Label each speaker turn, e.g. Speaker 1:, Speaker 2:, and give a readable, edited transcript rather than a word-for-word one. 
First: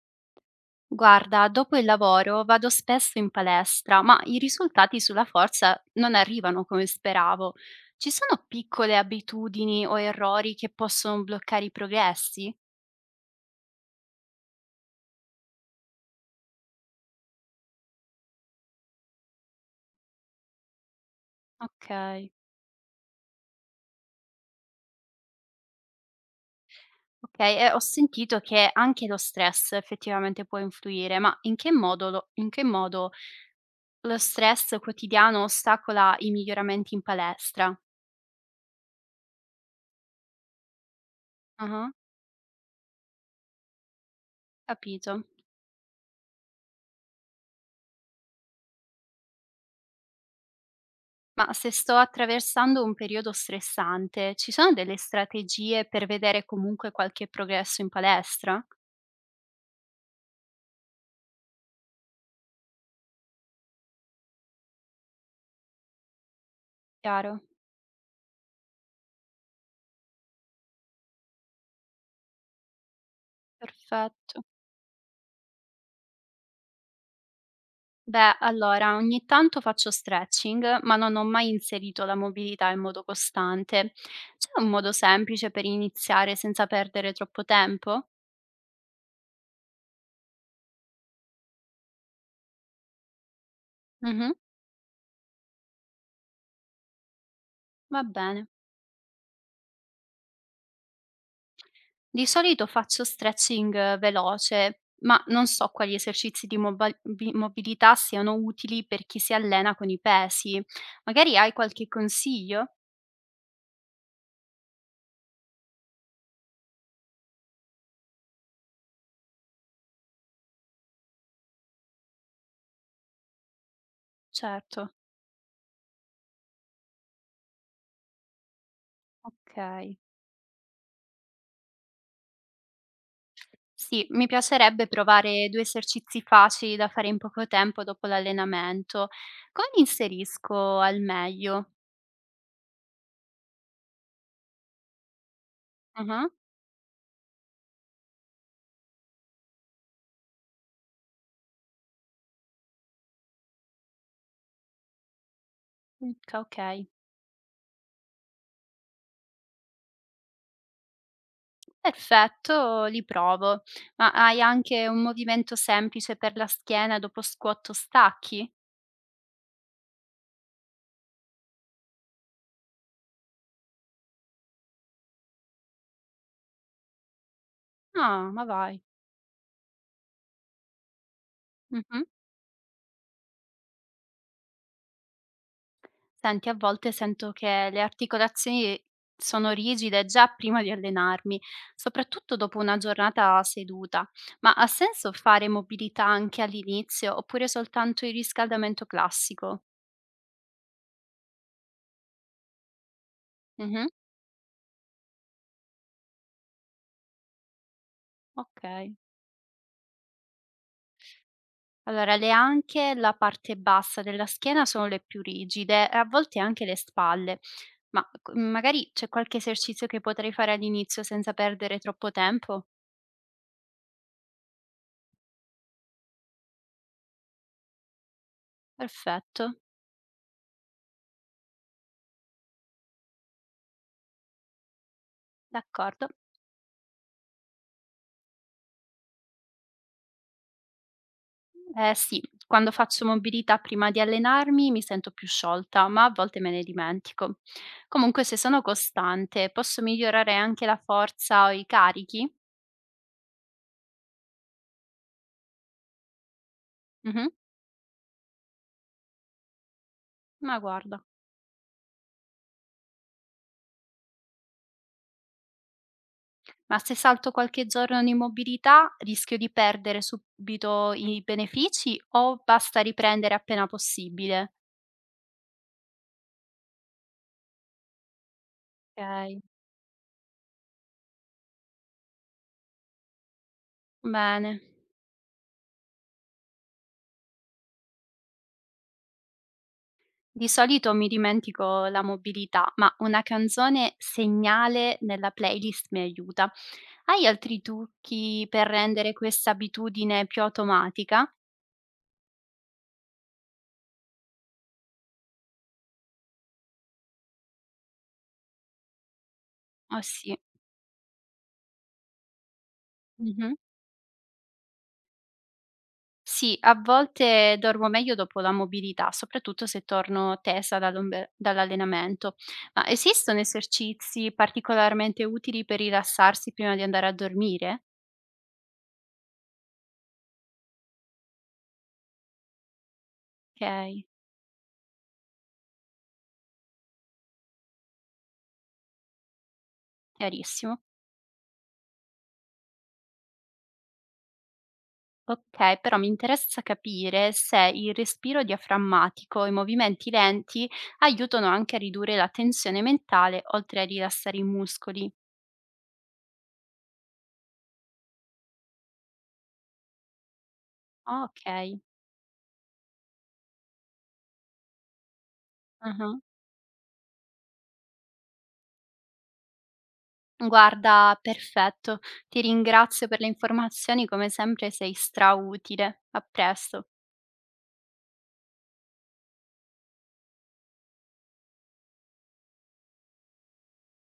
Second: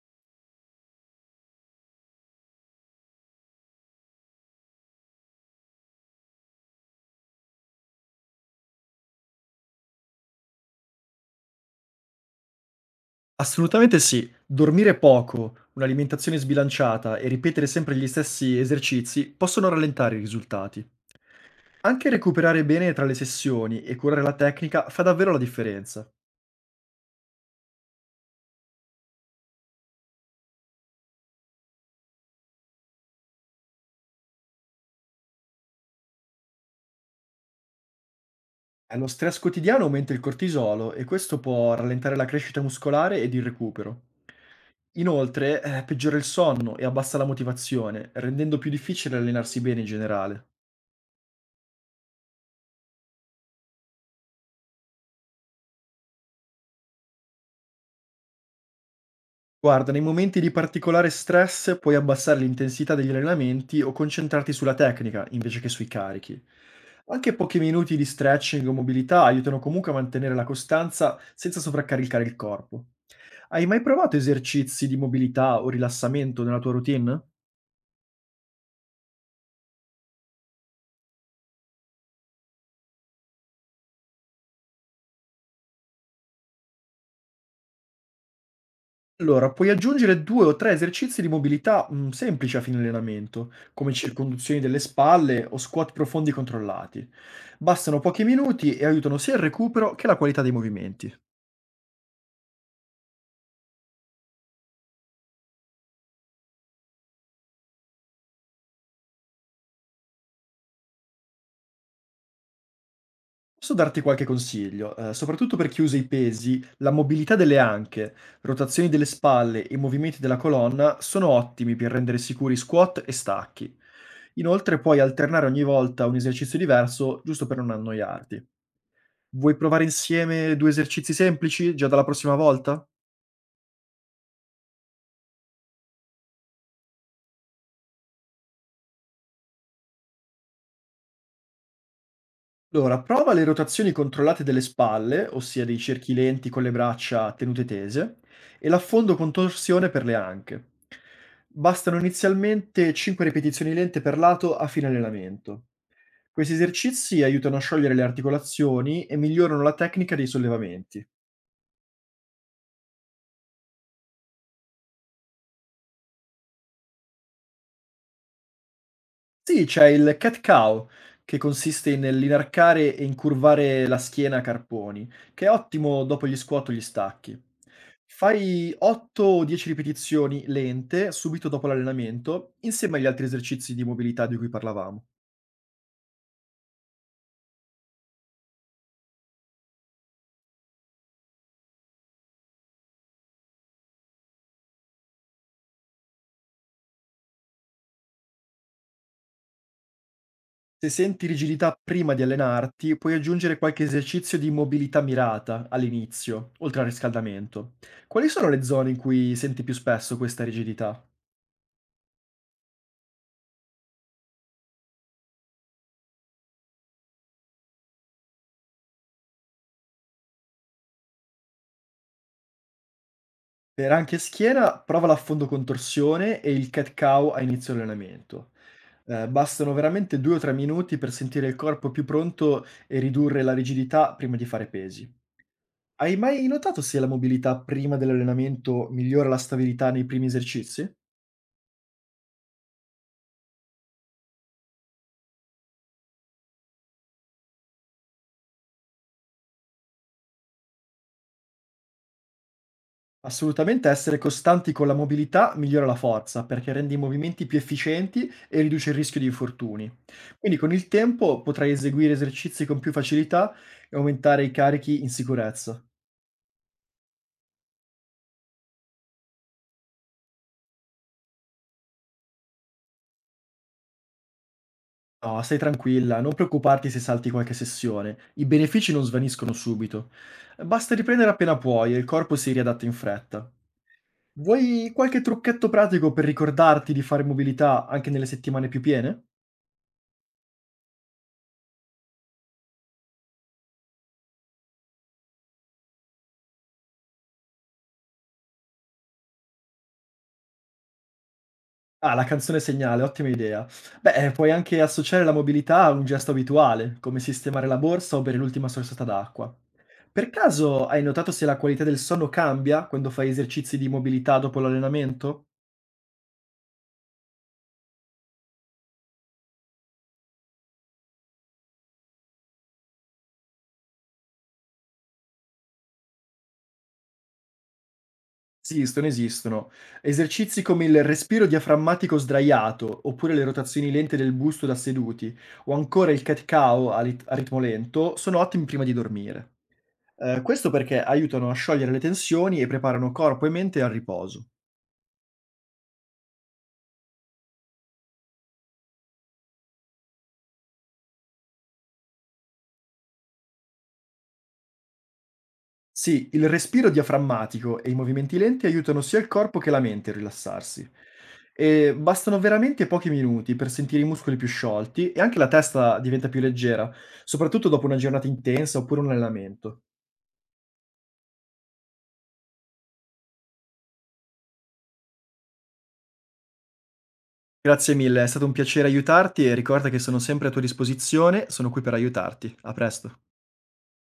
Speaker 1: Guarda, dopo il lavoro vado spesso in palestra, ma i risultati sulla forza non arrivano come speravo. Ci sono piccole abitudini o errori che possono bloccare i progressi?
Speaker 2: Assolutamente sì. Dormire poco, un'alimentazione sbilanciata e ripetere sempre gli stessi esercizi possono rallentare i risultati. Anche
Speaker 1: Ok,
Speaker 2: recuperare bene tra le sessioni e curare la tecnica fa davvero la differenza.
Speaker 1: ok, e ho sentito che anche lo stress effettivamente può influire, ma in che modo lo stress quotidiano ostacola i miglioramenti in palestra?
Speaker 2: Lo stress quotidiano aumenta il cortisolo e questo può
Speaker 1: Ah,
Speaker 2: rallentare la crescita muscolare ed il recupero.
Speaker 1: capito.
Speaker 2: Inoltre, peggiora il sonno e abbassa la motivazione, rendendo più difficile allenarsi bene in generale.
Speaker 1: Ma se sto attraversando un periodo stressante, ci sono delle strategie per vedere comunque qualche progresso in palestra?
Speaker 2: Guarda, nei momenti di particolare stress puoi abbassare l'intensità degli allenamenti o concentrarti sulla tecnica invece che sui carichi. Anche
Speaker 1: Chiaro,
Speaker 2: pochi minuti di stretching o mobilità aiutano comunque a mantenere la costanza senza sovraccaricare il corpo. Hai mai provato
Speaker 1: perfetto.
Speaker 2: esercizi di mobilità o rilassamento nella tua routine?
Speaker 1: Beh, allora, ogni tanto faccio stretching, ma non ho mai inserito la mobilità in modo costante. C'è un modo semplice per iniziare senza perdere troppo tempo?
Speaker 2: Allora, puoi aggiungere due o tre esercizi di mobilità semplici a fine allenamento, come
Speaker 1: Mhm,
Speaker 2: circonduzioni delle spalle o squat profondi controllati. Bastano
Speaker 1: va
Speaker 2: pochi
Speaker 1: bene.
Speaker 2: minuti e aiutano sia il recupero che la qualità dei movimenti.
Speaker 1: Di solito faccio stretching veloce, ma non so quali esercizi di mobilità siano utili per chi si allena con i pesi. Magari hai qualche consiglio?
Speaker 2: Posso darti qualche consiglio, soprattutto per chi usa i pesi, la mobilità delle anche, rotazioni delle spalle e movimenti della colonna sono ottimi per rendere sicuri squat e stacchi. Inoltre
Speaker 1: Certo,
Speaker 2: puoi alternare ogni volta un esercizio diverso, giusto per non annoiarti. Vuoi
Speaker 1: ok.
Speaker 2: provare insieme 2 esercizi semplici già dalla prossima volta?
Speaker 1: Sì, mi piacerebbe provare due esercizi facili da fare in poco tempo dopo l'allenamento. Come li inserisco al meglio?
Speaker 2: Allora, prova le rotazioni controllate delle spalle, ossia dei cerchi
Speaker 1: Ah,
Speaker 2: lenti con le braccia tenute tese, e l'affondo con torsione per le anche. Bastano inizialmente 5 ripetizioni lente per lato a fine allenamento.
Speaker 1: ok,
Speaker 2: Questi
Speaker 1: ok.
Speaker 2: esercizi aiutano a sciogliere le articolazioni e migliorano la tecnica dei sollevamenti.
Speaker 1: Perfetto, li provo. Ma hai anche un movimento semplice per la schiena dopo squat o stacchi?
Speaker 2: Sì, c'è il cat cow, che consiste nell'inarcare e incurvare la schiena a carponi, che è ottimo dopo gli squat o gli stacchi.
Speaker 1: Ah, ma
Speaker 2: Fai
Speaker 1: vai.
Speaker 2: 8 o 10 ripetizioni lente subito dopo
Speaker 1: Mh-mh.
Speaker 2: l'allenamento, insieme agli altri esercizi di mobilità di cui parlavamo.
Speaker 1: Senti, a volte sento che le articolazioni sono rigide già prima di allenarmi, soprattutto dopo una giornata seduta. Ma ha senso fare mobilità anche all'inizio oppure soltanto il riscaldamento classico?
Speaker 2: Se senti rigidità prima di allenarti, puoi aggiungere qualche
Speaker 1: Mh-mh.
Speaker 2: esercizio di mobilità mirata all'inizio, oltre al riscaldamento. Quali sono le zone
Speaker 1: Okay.
Speaker 2: in cui senti più spesso questa rigidità?
Speaker 1: Allora, le anche e la parte bassa della schiena sono le più rigide e a volte anche le spalle, ma c magari c'è qualche esercizio che potrei fare all'inizio senza perdere troppo tempo?
Speaker 2: Per anche schiena, prova l'affondo con torsione e il cat cow a inizio allenamento.
Speaker 1: Perfetto,
Speaker 2: Bastano veramente 2 o 3 minuti per sentire il corpo più pronto e ridurre la rigidità prima di fare pesi.
Speaker 1: d'accordo.
Speaker 2: Hai mai notato se la mobilità prima dell'allenamento migliora la stabilità nei primi esercizi?
Speaker 1: Eh sì, quando faccio mobilità prima di allenarmi mi sento più sciolta, ma a volte me ne dimentico. Comunque, se sono costante, posso migliorare anche la forza o i carichi?
Speaker 2: Assolutamente essere costanti con la mobilità migliora la forza perché rende i
Speaker 1: Mhm,
Speaker 2: movimenti più efficienti e riduce il rischio di infortuni. Quindi
Speaker 1: ma
Speaker 2: con il
Speaker 1: guarda,
Speaker 2: tempo potrai eseguire esercizi con più facilità e aumentare i carichi in sicurezza.
Speaker 1: ma se salto qualche giorno di mobilità, rischio di perdere subito i benefici o basta riprendere appena possibile?
Speaker 2: No, stai tranquilla, non preoccuparti se salti qualche sessione. I benefici non
Speaker 1: Ok,
Speaker 2: svaniscono subito. Basta riprendere appena puoi e il corpo si riadatta in fretta.
Speaker 1: bene.
Speaker 2: Vuoi qualche trucchetto pratico per ricordarti di fare mobilità anche nelle settimane più piene?
Speaker 1: Di solito mi dimentico la mobilità, ma una canzone segnale nella playlist mi aiuta. Hai altri trucchi per rendere questa abitudine più automatica?
Speaker 2: Ah, la canzone segnale, ottima idea. Beh, puoi anche associare la mobilità a un gesto abituale, come sistemare la borsa o bere l'ultima sorsata d'acqua.
Speaker 1: Oh
Speaker 2: Per
Speaker 1: sì.
Speaker 2: caso hai notato se la qualità del sonno cambia quando fai
Speaker 1: Mh-mh.
Speaker 2: esercizi di mobilità dopo l'allenamento?
Speaker 1: Sì, a volte dormo meglio dopo la mobilità, soprattutto se torno tesa dall'allenamento. Ma esistono esercizi particolarmente utili per rilassarsi prima di andare a dormire?
Speaker 2: Esistono, esistono. Esercizi come il respiro diaframmatico sdraiato, oppure le rotazioni
Speaker 1: Okay,
Speaker 2: lente del busto da seduti, o ancora il cat cow a, a ritmo lento, sono ottimi prima di dormire. Questo
Speaker 1: chiarissimo.
Speaker 2: perché aiutano a sciogliere le tensioni e preparano corpo e mente al riposo.
Speaker 1: Okay, però mi interessa capire se il respiro diaframmatico e i movimenti lenti aiutano anche a ridurre la tensione mentale, oltre a rilassare i muscoli.
Speaker 2: Sì, il respiro diaframmatico e i movimenti lenti aiutano sia il corpo che la mente a rilassarsi.
Speaker 1: Okay.
Speaker 2: E bastano veramente pochi minuti per sentire i muscoli più sciolti e anche la testa
Speaker 1: Ah-ah.
Speaker 2: diventa più leggera, soprattutto dopo una giornata intensa oppure un allenamento.
Speaker 1: Guarda, perfetto. Ti ringrazio per le informazioni, come sempre sei strautile. A presto.
Speaker 2: Grazie mille, è stato un piacere aiutarti e ricorda che sono sempre a tua disposizione, sono qui per aiutarti. A presto.